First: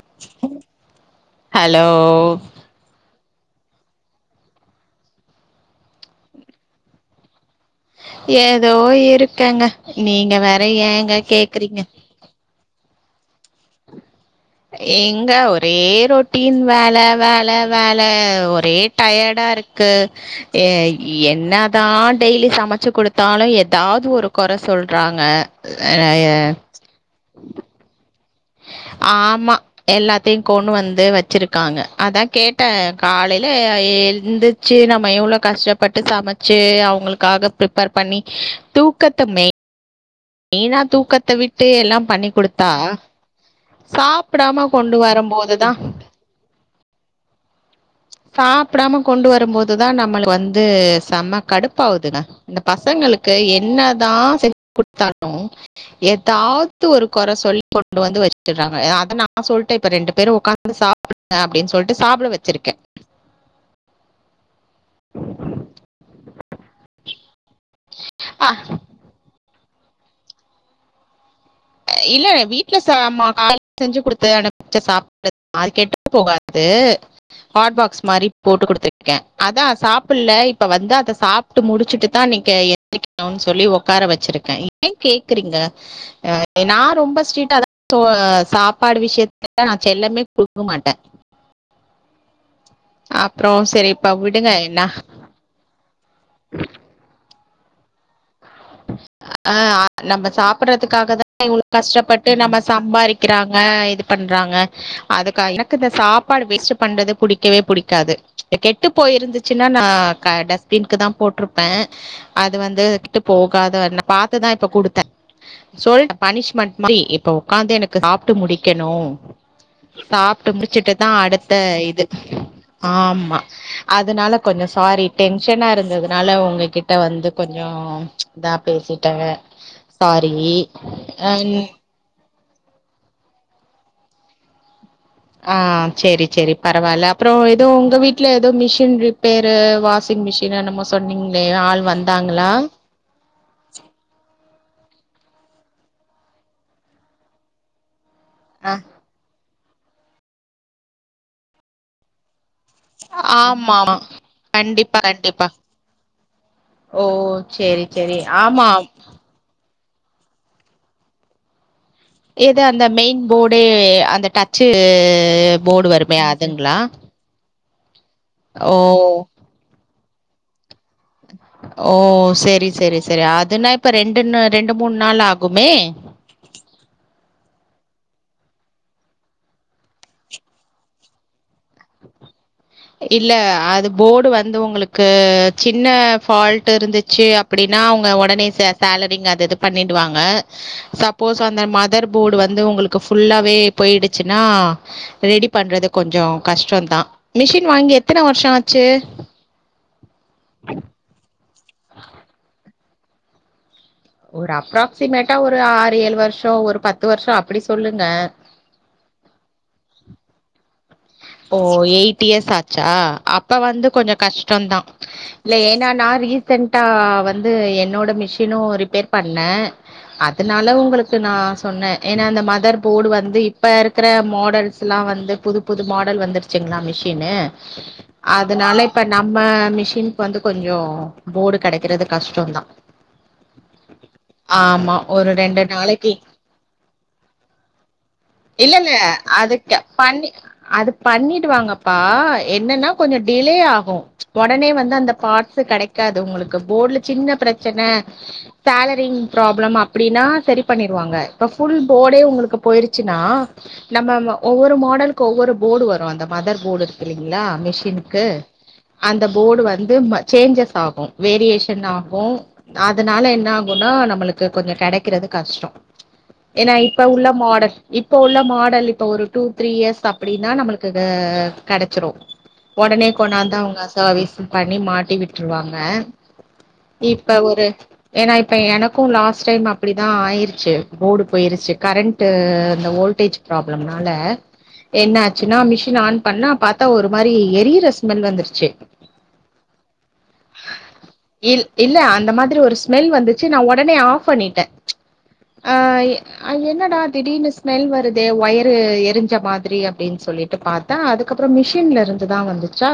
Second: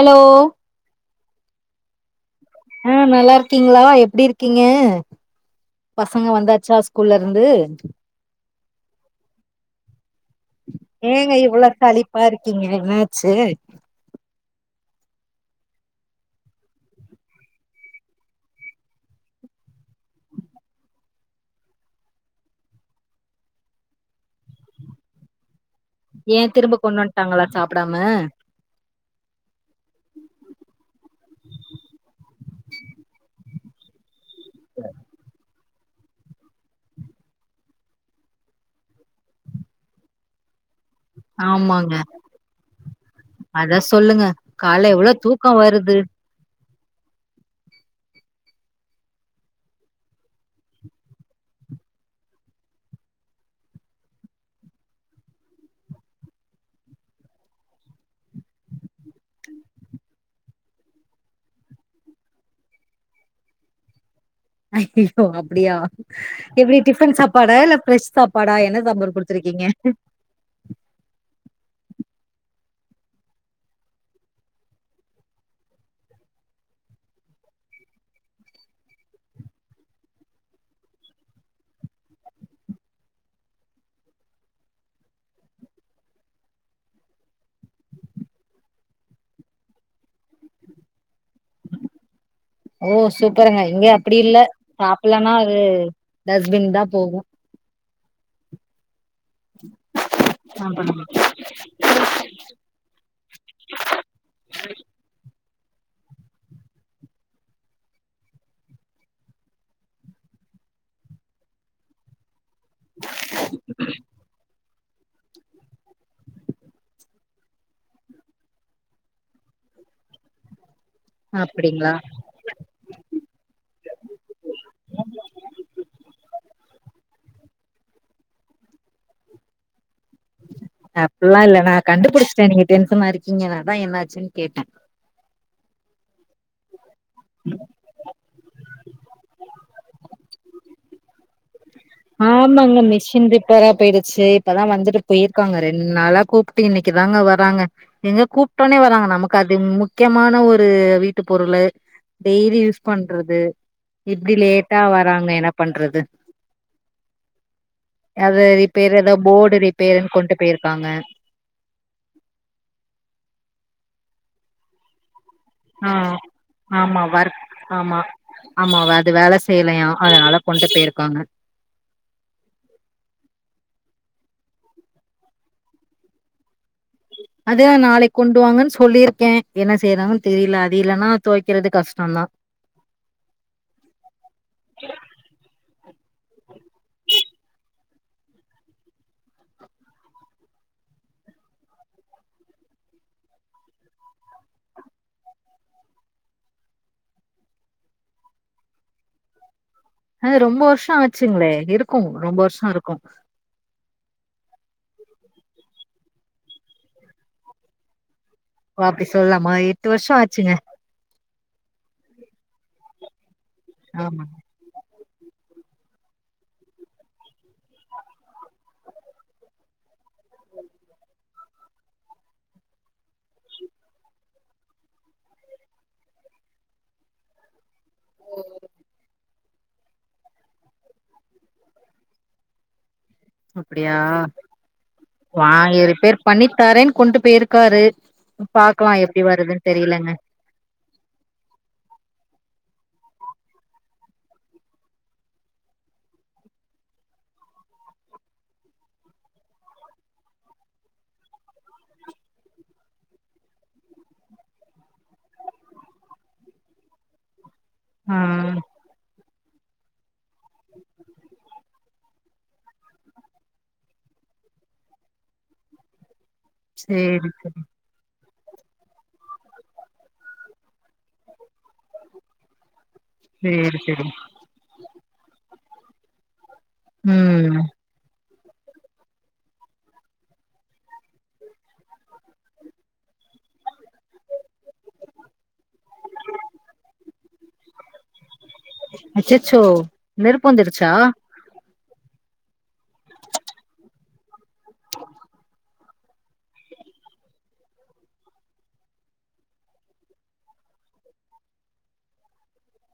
Hello hello ஆ நல்லா இருக்கீங்ளா எப்டி இருக்கீங்க பசங்க வந்தாச்சா ஸ்கூல்லருந்து ஏதோ இருக்கேங்க நீங்க வேற ஏங்க கேக்குறீங்க இதுவா இருக்கீங்க என்னாச்சு எங்க ஒரே ரொட்டின் வேல வேல வேல ஒரே டயர்டா இருக்கு க்கு ஏ என்னதா டெய்லி சமச்சு குடுத்தாலு எதாது ஒரு கொற சொல்றாங்க ஏ அஹ், திரும்ப கொண்வட்டாங்களா சாப்டாம ஆமா எல்லாத்தயு கொண்டு வந்து வச்சுருக்காங்க அதா கே ட்ட காலைல எந்திச்சு நம்ம எவ்ளோ கஷ்டப பட்டு சமச்சு அவுங்ளுக்காக பிரிப்பர் பன்னி தூக்கத்த மெ மெய்னா தூக்கத்த விட்டு ஆமாங்க எல்லா பண்ணி குடுத்தா அத சொல்லுங்க சாப்டாம கால்ல கொண்டு எவ்ளோ தூக்கோ வரம்போதுதா வருது சாப்டாம கொண்டு வரு போதுதா நம்மள்க் வந்து செம்ம கடுப்பாவுதுங்க இந்த பசங்களுக்கு என்னதா செஞ்சு குடுத்தாலூ ஏதாவது ஒரு கொற சொல்லி கொண்டு வந்து வச்சிட்றாங்க அதா நா சொல்ட்டே இப்ப ரெண்டு பேரூ ஒக்காந்து சாப்டு ங்க அப்டின் சொல்ட்டு சாப்ட வச்சிர்க்கே ஐயயோ அப்டியா எப்டி டிஃபன் சாப்பாடா இல்ல ப்ரெஷ் அ சாப்பாடா என்ன சாப்பாடு குடுத் த்ருக்கீங்க இல்ல வீட்ல ச காலயில செஞ்சு குடுத்த அனுப்ச்ச சாப்டு அது கெட்டு போகாது ஹாட்பாக்ஸ் மாரி போட்டு குடுத்துர்க்கே அதா சாப்டல இப்ப வந்து அத சாப் ட்டு முடிச்சுட்டு தா நீங்க எந்திரிக்கணு சொல்லி ஒக்கார வச்சிருக்கே ஏ கேக்குறீங்க அ நா ரொம்ப ஸ்ட்ரிட்டா தா தொ சாப்பாடு விஷயத்லலா நா செல்லமே குடுக்க மாட்டே ஓ சூப்பருங்க அப்புறம் இங்க சரி அப்டி இப்ப இல்ல விடுங்க என்ன சாப்ட்லனா அது டஸ்ட்பின் தா போகு அ நம்ம சாப்ட்றதுக்காக தானே இவ்ளோ கஷ்டப்பட்டு நம்ம சம்பாரிக்கிறாங்க இது பண்றாங்க அதுக்கா எனக்கு இந்த சாப்பாடு வேஸ்ட் பண்றது புடிக்கவே புடிக்காது கெட்டு போயிருந்துச்சுன்னா நா டஸ்பினுக்கு தா போட்ரு ப்பே அது வந்து கெட்டு போகாதா ந பாத்துதா இப்ப குடுத்தே சொல்ட்ட பனிஷ்மென்ட் மாரி இப்ப ஒக்காந்து எனக்கு சாப்ட்டு முடிக்கனு சாப்ட்டு முடிச்சுட்டுதா அடுத்த அப்டிங்களா இது ஆம்மா அதனால கொஞ்சோ சாரி டென்ஷனா இருந்ததுனால ஒங்ககிட்ட வந்து கொஞ்சோ இதா பேசிட்டேங்க அப்பில்லா இல்ல நா கண்டுபுடிச்சிட்டே நீங்க டென்சனா இருக்கீங்கனு அதா என்னாச்சின்னு கேட்டே ஆ செரி செரி பரவால்ல அப்பறோ எதோ உங்க வீட்ல எதோ machine repair washing machine என்னமோ சொன்னீங்ளே ஆள் வந் ஆமாங்க மிஷின் ரிப் ரிப்பேரா போயிடுச்சி இப்பதா வந்துட்டு போயிருக்காங்க ரெண்ட் நாளா கூப்ட்டு இன்னிக்குதாங்க வராங்க எங்க ஆ கூப்ட்டோனே வராங்க நமக்கு அது முக்கியமான ஒரு வீட்டு பொருளு டெய்லி யூஸ் பண்றது ஆமா ஆமா இப்டி லேட்டா கண்டிப்பா வராங்க கண்டிப்பா என்ன பண்றது ஓ செரி அது ரிப்பேரு எதோ போர்டு ரிப்பேர்ன்னு கொண்டு போயிர்க்காங்க எது அந்த மெயின் போர்டே அந்த டச்சு போர்டு ஆ வருமே அதுங்களா ஆமா வர்க் ஆமா ஓ! ஆமா அது வேல செய் செய்யலயா அதனால கொண்டு போயிர்க்காங்க ஓ செரி செரி செரி அதுன்னா இப்ப ரெண்டுன்னு ரெண்டு மூண் நாள் ஆகுமே அதா நாளைக் கொண்டு வாங்கன்னு சொல்லிருக்கே என்ன செய்றாங்கன்னு தெரில அது இல்லன்னா தொவைக்கிறது கஷ்டந்தா இல்ல அது போர்டு வந்து உங்களுக்கு சின்ன ஃபால்ட் இருந்துச்சு அப்படின்னா அவுங்க உடனே ச சேலரிங் அது இது பண்ணிடுவாங்க சப்போஸ் அந்த மதர் போர்டு வந்து உங்களுக்கு ஃபுல்லாவே போயிடுச்சுன்னா ரெடி பண்றது கொஞ்சோ கஷ்டந்தா மிஷின் வாங்கி எத்தன வருஷ ஆச்சு அது ரொம்ப வருஷ ஆச்சுங்களே இருக்கு ரொம்ப வர்ஷோ இருக்கு ஒரு அப்ராக்சிமேட்டா ஒரு ஆறு ஏழு வருஷோ ஒரு பத்து வருஷோ அப்டி சொல்லுங்க ஓ அப்டி சொல்லாமா எட்டு வருஷ ஆச்சுங்க ஓ எயிட் இயர்ஸ் ஆச்சா அப்ப வந்து கொஞ்ச ஆமா கஷ்டந்தா இல்ல ஏன்னா நான் ரீசென்டா வந்து என்னோட மிஷினு ரிப்பேர் பண்ணே அதனால உங்களுக்கு நா சொன்னே ஏன்னா அந்த மதர் போர்டு வந்து இப்ப இருக்கிற மாடல்ஸ் ஸ்லா வந்து புது புது மாடல் வந்துருச்சுங்களா மிஷின்னு அதுனால இப்ப ந ம்ம மிஷின்க்கு வந்து கொஞ்சோ போர்டு கிடைக்கிறது கஷ்டந்தா அப்படியா ஒரு வா ரெண்டு நாளைக்கி ரிப்பேர் பண்ணி தாரேன்னு கொண்டு போயிருக்காரு இல்ல இல்ல பாக்கலா எப்டி வருதுன்னு அதுக்கு தெரியலங்க பண்ணி அது பண்ணிடுவாங்கப்பா என்னன்னா கொஞ்ச டிலே ஆகு உடனே வந்து அந்த பார்ட்ஸ் கிடை க்காது உங்களுக்கு போர்டுல சின்ன பிரச்சனை சேலரிங் ப்ராப்ளம் அப்படின்னா சரி பண்ணிருவாங்க இப்ப ஃபுல் போர்டே உங்களுக்கு போயிருச்சுன்னா நம்ம ம ஒவ்வொரு மாடலு க் ஒவ்வொரு போர்டு வரு அந்த மதர் போர்டு இருக்கு இல்லைங்களா ஆ மிஷின்க்கு அந்த போர்டு வந்து சேஞ்சஸ் ஆகு வேரியேஷன் ஆகு அதுனால என்ன ஆகுன்னா நம்மளுக்கு கொஞ்சோ கிடைக்கிறது கஷ்டோ ஏனா இப்ப உள்ள சேரி சேரி மாடல் இப்ப உள்ள மாடல் இப்ப ஒரு டூ த்ரீ இயர்ஸ் அப்டின்னா நம்ளுக்கு கெடைச்சிரு ஒடனே கொண்டாந்து சேரி அவுங்க அ சேரி செர்வீஸ் பண்ணி மாட்டி விட்டுருவாங்க இப்ப ம் ஒரு ஏனா இப்ப எனக்கு லாஸ்ட் டைம் அப்டி தா ஆயிருச்சு போர்டு போயிருச்சு கரண்ட்டு இந்த வோல்டேஜ் ப்ராப்ளம்னால என்ன ஆச்சுன்னா மிஷின் ஆன் பண்ணா பாத்தா ஒரு மாரி எரியிற ஸ்மெல் வந்துருச்சு அச்சச்சோ நெருப்பு வந்துடுச்சா இ இல்ல அந்த மாரி ஒரு ஸ்மெல் வந்துச்சு நா ஒடனே ஆஃப் பண்ணிட்டே ஆ என்னடா திடீர்னு ஸ்மெல் வருதே ஒய்ரு எரிஞ்ச மா திரி அப்டினு சொல்லிட்டு பாத்தா அதுக்கப்றோ மிஷின்லருந்துதா வந்துச்சா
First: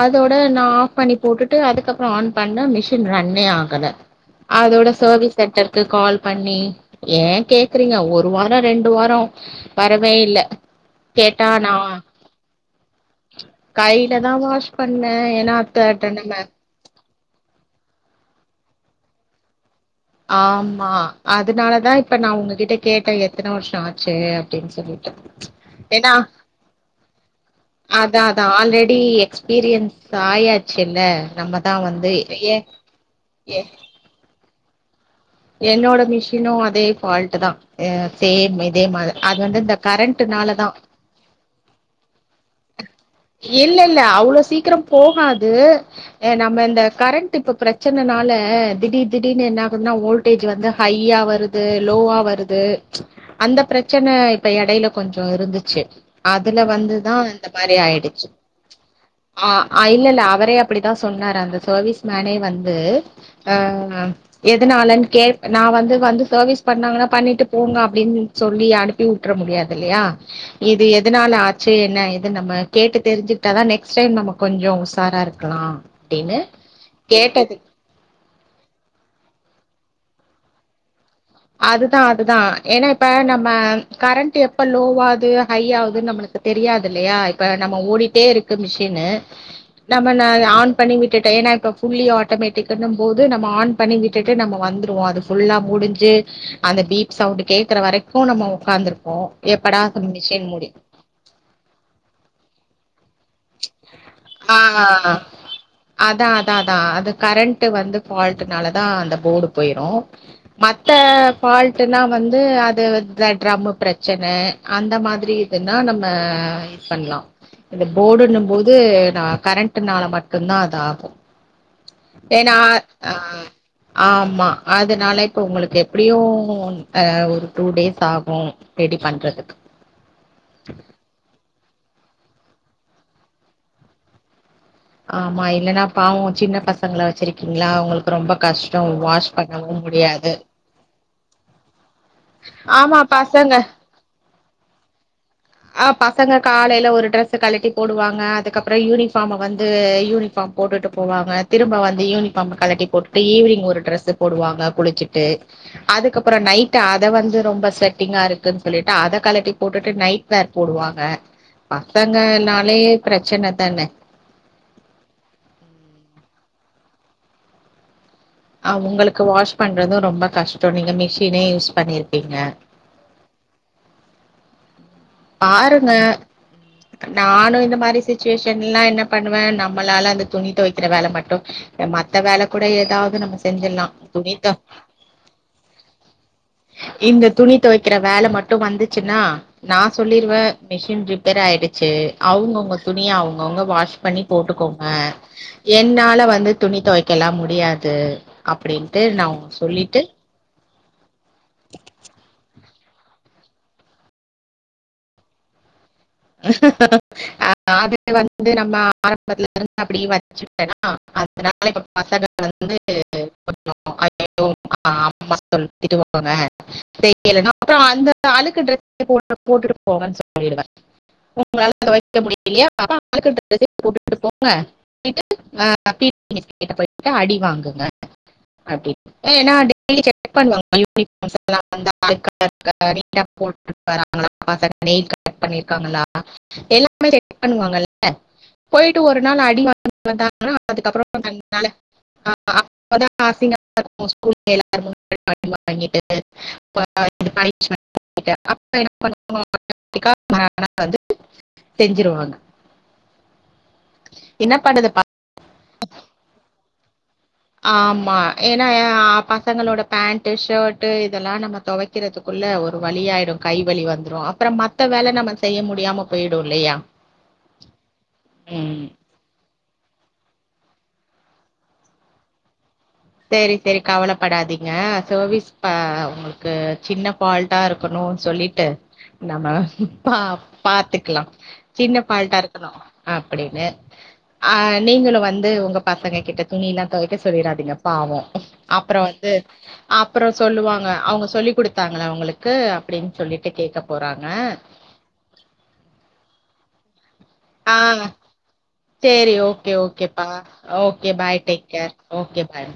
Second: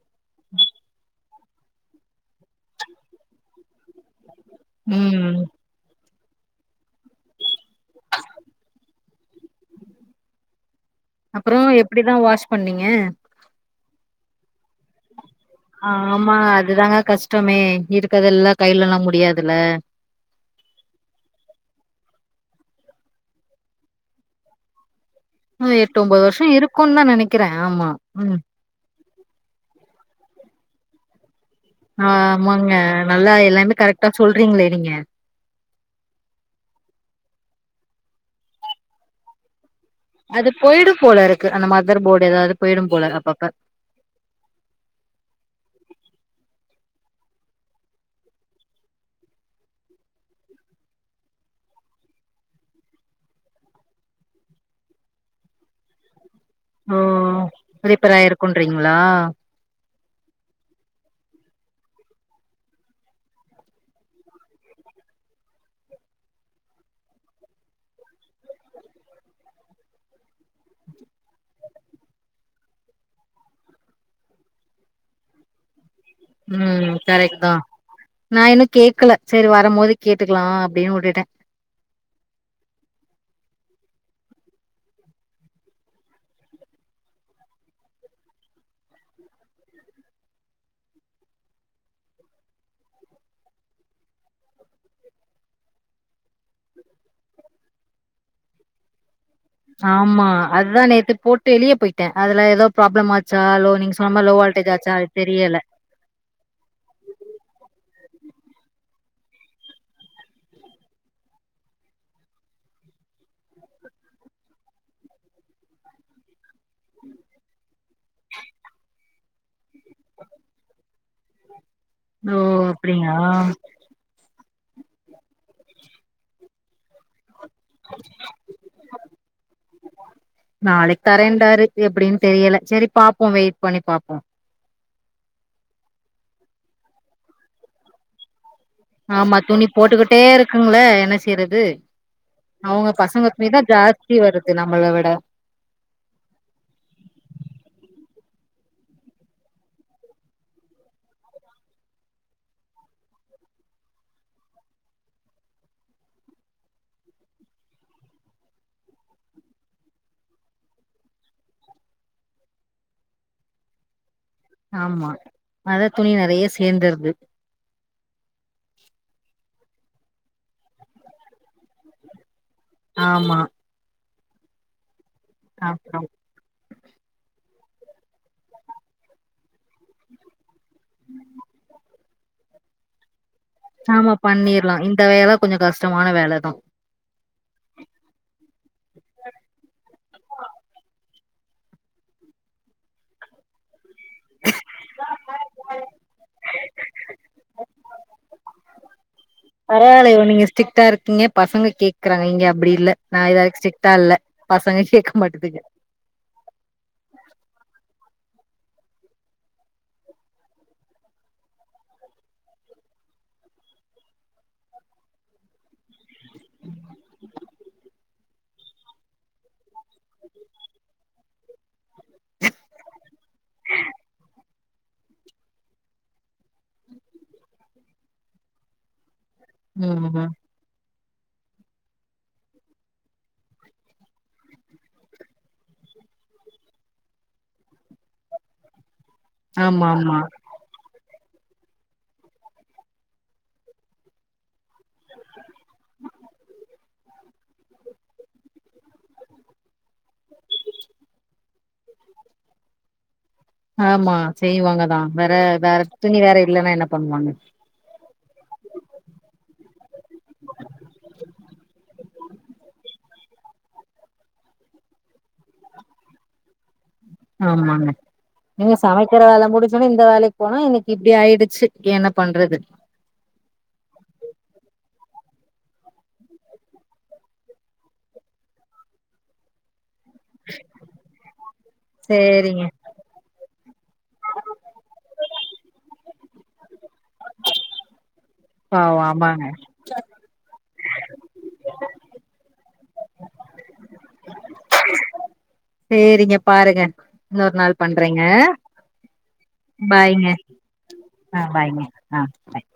அதோட நா ஆஃப் பண்ணி போட்டுட்டு அதுக்கப்றோ ஆன் பண்ண மிஷின் ரன்னே ஆகல அதோட செர்வீஸ் ம் சென்டர் க்கு கால் பண்ணி ஏ கேக்குறீங்க ஒரு வாரோ ரெண்டு வாரோ வரவே இல்ல கேட்டா அப்றோ நா எப்டிதா வாஷ் பண்ணீங்க கைல தா வாஷ் பண்ணே ஏனா ஆமா அதுதாங்க கஷ்டமே இருக்கதெல்லா கைலல்லா முடியாதுல ஆம்மா அதனாலதா இப்ப நா உங்ககிட்ட கேட்டே எத்தன வருஷ ஆச்சி அப்டின்னு சொல்லிட்டு ம் எட்டு என்னா ஒன்பது வருஷோ இருக்குன்னு தா நெனைக்கிறே ஆமா அதா ம் அதா ஆல்ரெடி எக்ஸ்பீரியன்ஸ் ஆயாச்சுல்ல நம்ம ஆமாங்க நல்லா எல்லாமே கரெக்டா சொல்றீங்ளே நீங்க என்னோட மிஷினு அதே ஃபால்ட் தா அ சேம் இதே மாரி அது வந்து இந்த அது கரண்ட்னால தா போயிடும் போல இருக்கு அந்த மதர் போர்டு ஏதாவது போயிடும் போல அப்பப்ப இல்ல இல்ல அவ்ளோ சீக்கிரம் போகாது நம்ம இந்த கரண்ட் இப்ப ப்ரச்சனனால திடீர் திடீர்னு என்னா ஆகுனா ஓல் டேஜ் வந்து ஹைய்யா வருது லோவா வருது அந்த ப்ரச்சன இப்ப எடைல கொஞ்சோ இருந்துச்சு அதுல வந்துதா இந்த மாரி ரிப்பேர் ஆயிடுச்சு ஆயிருக்குன்றீங்களா ஆ ஆ இல்ல இல்ல அவரே அப்படிதா சொன்னாரு அந்த சேர்வீஸ் மேனே வந்து ஆ எதுநாளட் கே நா வந்து வந்து சர்வீஸ் பண்ணாங்கனா பண்ணிட்டு போங்க அப்டின்னு சொல்லி அனுப்பி வுட்ர முடியாது இல்லயா இது எதனால ஆச்சு என்ன எது நம்ம கேட்டு தெரிஞ்சுட்டாதா நெக்ஸ்ட் டைம் நமக் கொஞ்சோ உசாரா இருக்கலா அப்டின்னு கேட்டது நா இன்னு கேக்கல சேரி வரம் போது கேட்டுக்கலா அப்டின்னு வுட்டுட்டே அதுதா அதுதா ஏனா இப்ப நம்ம கரண்ட் எப்ப லோவாது ஹை ஆகுதுன் நம்ளுக் தெரியாது இல்லயா இப்ப நம்ம ஓடிட்டே இருக்கு மிஷினு நம்ம நா ஆன் பண்ணி விட்டுட்டே ஏனா இப்ப புல்லி ஆட்டோமேட்டிக்னும் போது நம்ம ஆன் பண்ணிவிட்டுட்டு நாம வந்துருவோ அது ஃபுல்லா முடுஞ்சு அந்த பீப் சவுண்ட் கேக்கற வரைக்கு நம்ம உக்காந்துருக்கோ ஆமா அதுதா நேத்து போட் ட்டு வெளிய போயிட்டே அதுல ஏதோ ப்ராப்ளம் ஆச்சா லோ நீங்க சொன்ன மாரி லோ ஆ ஓல்டேஜ் ஆச்சா அது தெரியல அதா அதா அதா அது கரண்ட் வந்து ஃபால்டனாலதா அந்த போர்டு போயிரு மத்த ஃபால்டுனா வந்து அது ட்ரம்மு ப்ரச்சனை அந்த மாரி இதுன்னா நம்ம பண்லா இந்த போர்டுன்னு போது நா கரண்ட் நால மட்டுந்தா அது ஆகு ஓ ஏனா அப்படியா ஆமா அதனால இப்ப உங்ளுக்கு எப்டியு ஆ ஒரு டூ டேஸ் ஆகும் ரெடி பண்றதுக்கு நாளைக்கு தரேண்டாரு எப்டின்னு தெரியல சேரி பாப்போம் வெயிட் பண்ணி பாப்போம் ஆமா இல்லன்னா பாவோ சின்ன பசங்கள வச்சிருக்கீங்களா உங்களுக்கு ரொம்ப கஷ் டம் வாஷ் பண்ணவு முடியாது ங்குல என்ன செய்யறது அவங்க பசங்க துணிதா ஜாஸ்தி வருது நம்மள விட ஆ பசங்க காலையில ஒரு ட்ரெஸ்ஸு கல்ட்டி போடுவாங்க அதுக்கப்புறோ யூனிஃபார்ம் வந்து யூனிஃபார்ம் போட்டுட்டு போவாங்க திரும்ப வந்து யூனிபாம் கலட்டி போட்டு ஈவினிங் ஒரு ட்ரெஸ் போவாங்க குளிச்சிட்டு அதுக்கப்புறோ நைட் அத வந்து ரொம்ப ஸ்வெட்டிங்க இருக்குன்னு சொல்லிட்டு அத கலட்டி போட்டுட்டு நைட் வியர் போடுவாங்க பசங்கனாலே பிரச்சனதானே ஆமா அதா துணி நெறையா சேந்துருது ஆ உங்களுக்கு வாஷ் பண்றதும் ரொம்ப கஷ்டம் நீங்க மிஷினே யூஸ் பண்ணிருபீங்க ஆமா பாருங்க அப்றம் நானு இந்த மாதிரி சிச்சுவேஷன் எல்லாம் என்ன பண்ணுவே நம்மளால அந்த துணி துவைக் கிற வேல மட்டும் மத்த வேல கூட ஏதாவது நம்ம செஞ்சிடலா ஆமா துணி தொ பண்ணிரலா இந்த வேல கொஞ்சோ கஷ்டமான வேல தா இங்க துணி துவைக்கிற வேல மட்டும் வந்துச்சுன்னா நா சொல்லிருவே மிஷின் ரிப்பேர் ஆயிடுச்சு அவங்கவுங்க துணிய அவங்கவுங்க வாஷ் பண்ணி போட்டுக்கோங்க என்னால வந்து துணி துவைக்கலா முடியாது அப்டின்ட்டு நா சொல்லி பரவாலயோ நீங்க ஸ்டிக்டா இருக்கீங்க பசங்க கேக்குறாங்க இங்க அப்டி இல்ல நான் ஏதாதுச்சிக்டா இல்ல பசங்க கேட்க மாட்டதுக ஆ அது வந்து நம்ம ஆரம்பத்துல இருந்து அப்டிய வச்சு ஏன்னா அடுத்த நாளைக்கு பசங்க வந்து [unintelligible] அய்யயோ அம்மா சொல்லிட்டு திட்டுவாங்க செய்யலனா அப்றோ அந்த அலுக்கு ட்ரெஸ் போட்டுட்டு போட்டுட்டு போங்கன்னு சொல்லிடுவே உங்களால துவைக்க முடியலையா அப்ப அழுக்கு டிரஸ்ஸே போட்டுட்டு போங்க ட்டு அ பி டி மிஸ் கிட்ட போயிட்டு அடி வாங்குங்க அப்டி ஏன்னா டெய்லி ம் செக் பண்ணுவாங்க [unintelligible] பண்ணிருக்காங்களா எல்லாமே ரெடி பண்ணுவாங்கல்ல போயிட்டு ஒரு நாள் அடி ஆமா வாங்குனா ஆமா தா அதுக்கு அப்புறோ ரெண்டு நாளு [unintelligible] [unintelligible] [unintelligible] அப்ப என்ன பண்ணு [unintelligible] [unintelligible] மறுநாளாவது செஞ்சிருவாங்க ஆமா என்ன செய்வாங்க பண்ணுது தா பா- வேற வேற துணி வேற இல்லன்னா என்ன பண்ணுவாங்க ஆமா ஏன்னா பசங்களோட பேண்ட்டு ஷர்ட்டு இதல்லா நம்ம தொவை க்கிறதுக்குள்ள ஒரு வழியாயிடு கைவலி வந்துரோ அப்றோ மத்த வேல நம்ம செய்ய முடியாம போயிடு இல்லையா ஆமாங்க நீங்க ம். சமை க்கிற வேல முடிச்சவொன்னே இந்த வேலைக்கு போனா இன்னைக்கு இப்டி ஆயிடுச்சு என்ன பண்றது சேரி சேரி கவலப்படாதீங்க சர்வீஸ் ப உங்களுக்கு சின்ன ஃபால் ட்டா இருக்கனோ சொல்லிட்டு நம்ம பா பாத்துக்லா சின்ன ஃபால்ட்டா சேரிங்க இருக்கனோ அப்டின்னு அ நீங்களு வந்து உங்க பசங்க கிட்ட துணில்லா தோய்க்க சொல்லிறாதீங்க பாவோ பாவோ அப்றோ வந்து ஆமாங்க அப்றோ சொல்லுவாங்க அவுங்க சொல்லி குடுத்தாங்ளா உங்களுக்கு அப்டின் சொல்லிட்டு கேக்க போறாங்க சேரிங்க பாருங்க இன்னொரு ஆ நாள் பண்றேங்க சேரி ஓகே ஓகேப்பா பாய்ங்க ஓகே பாய் ஆ டேக் பாய்ங்க கேர் ஆ ஓகே பாய்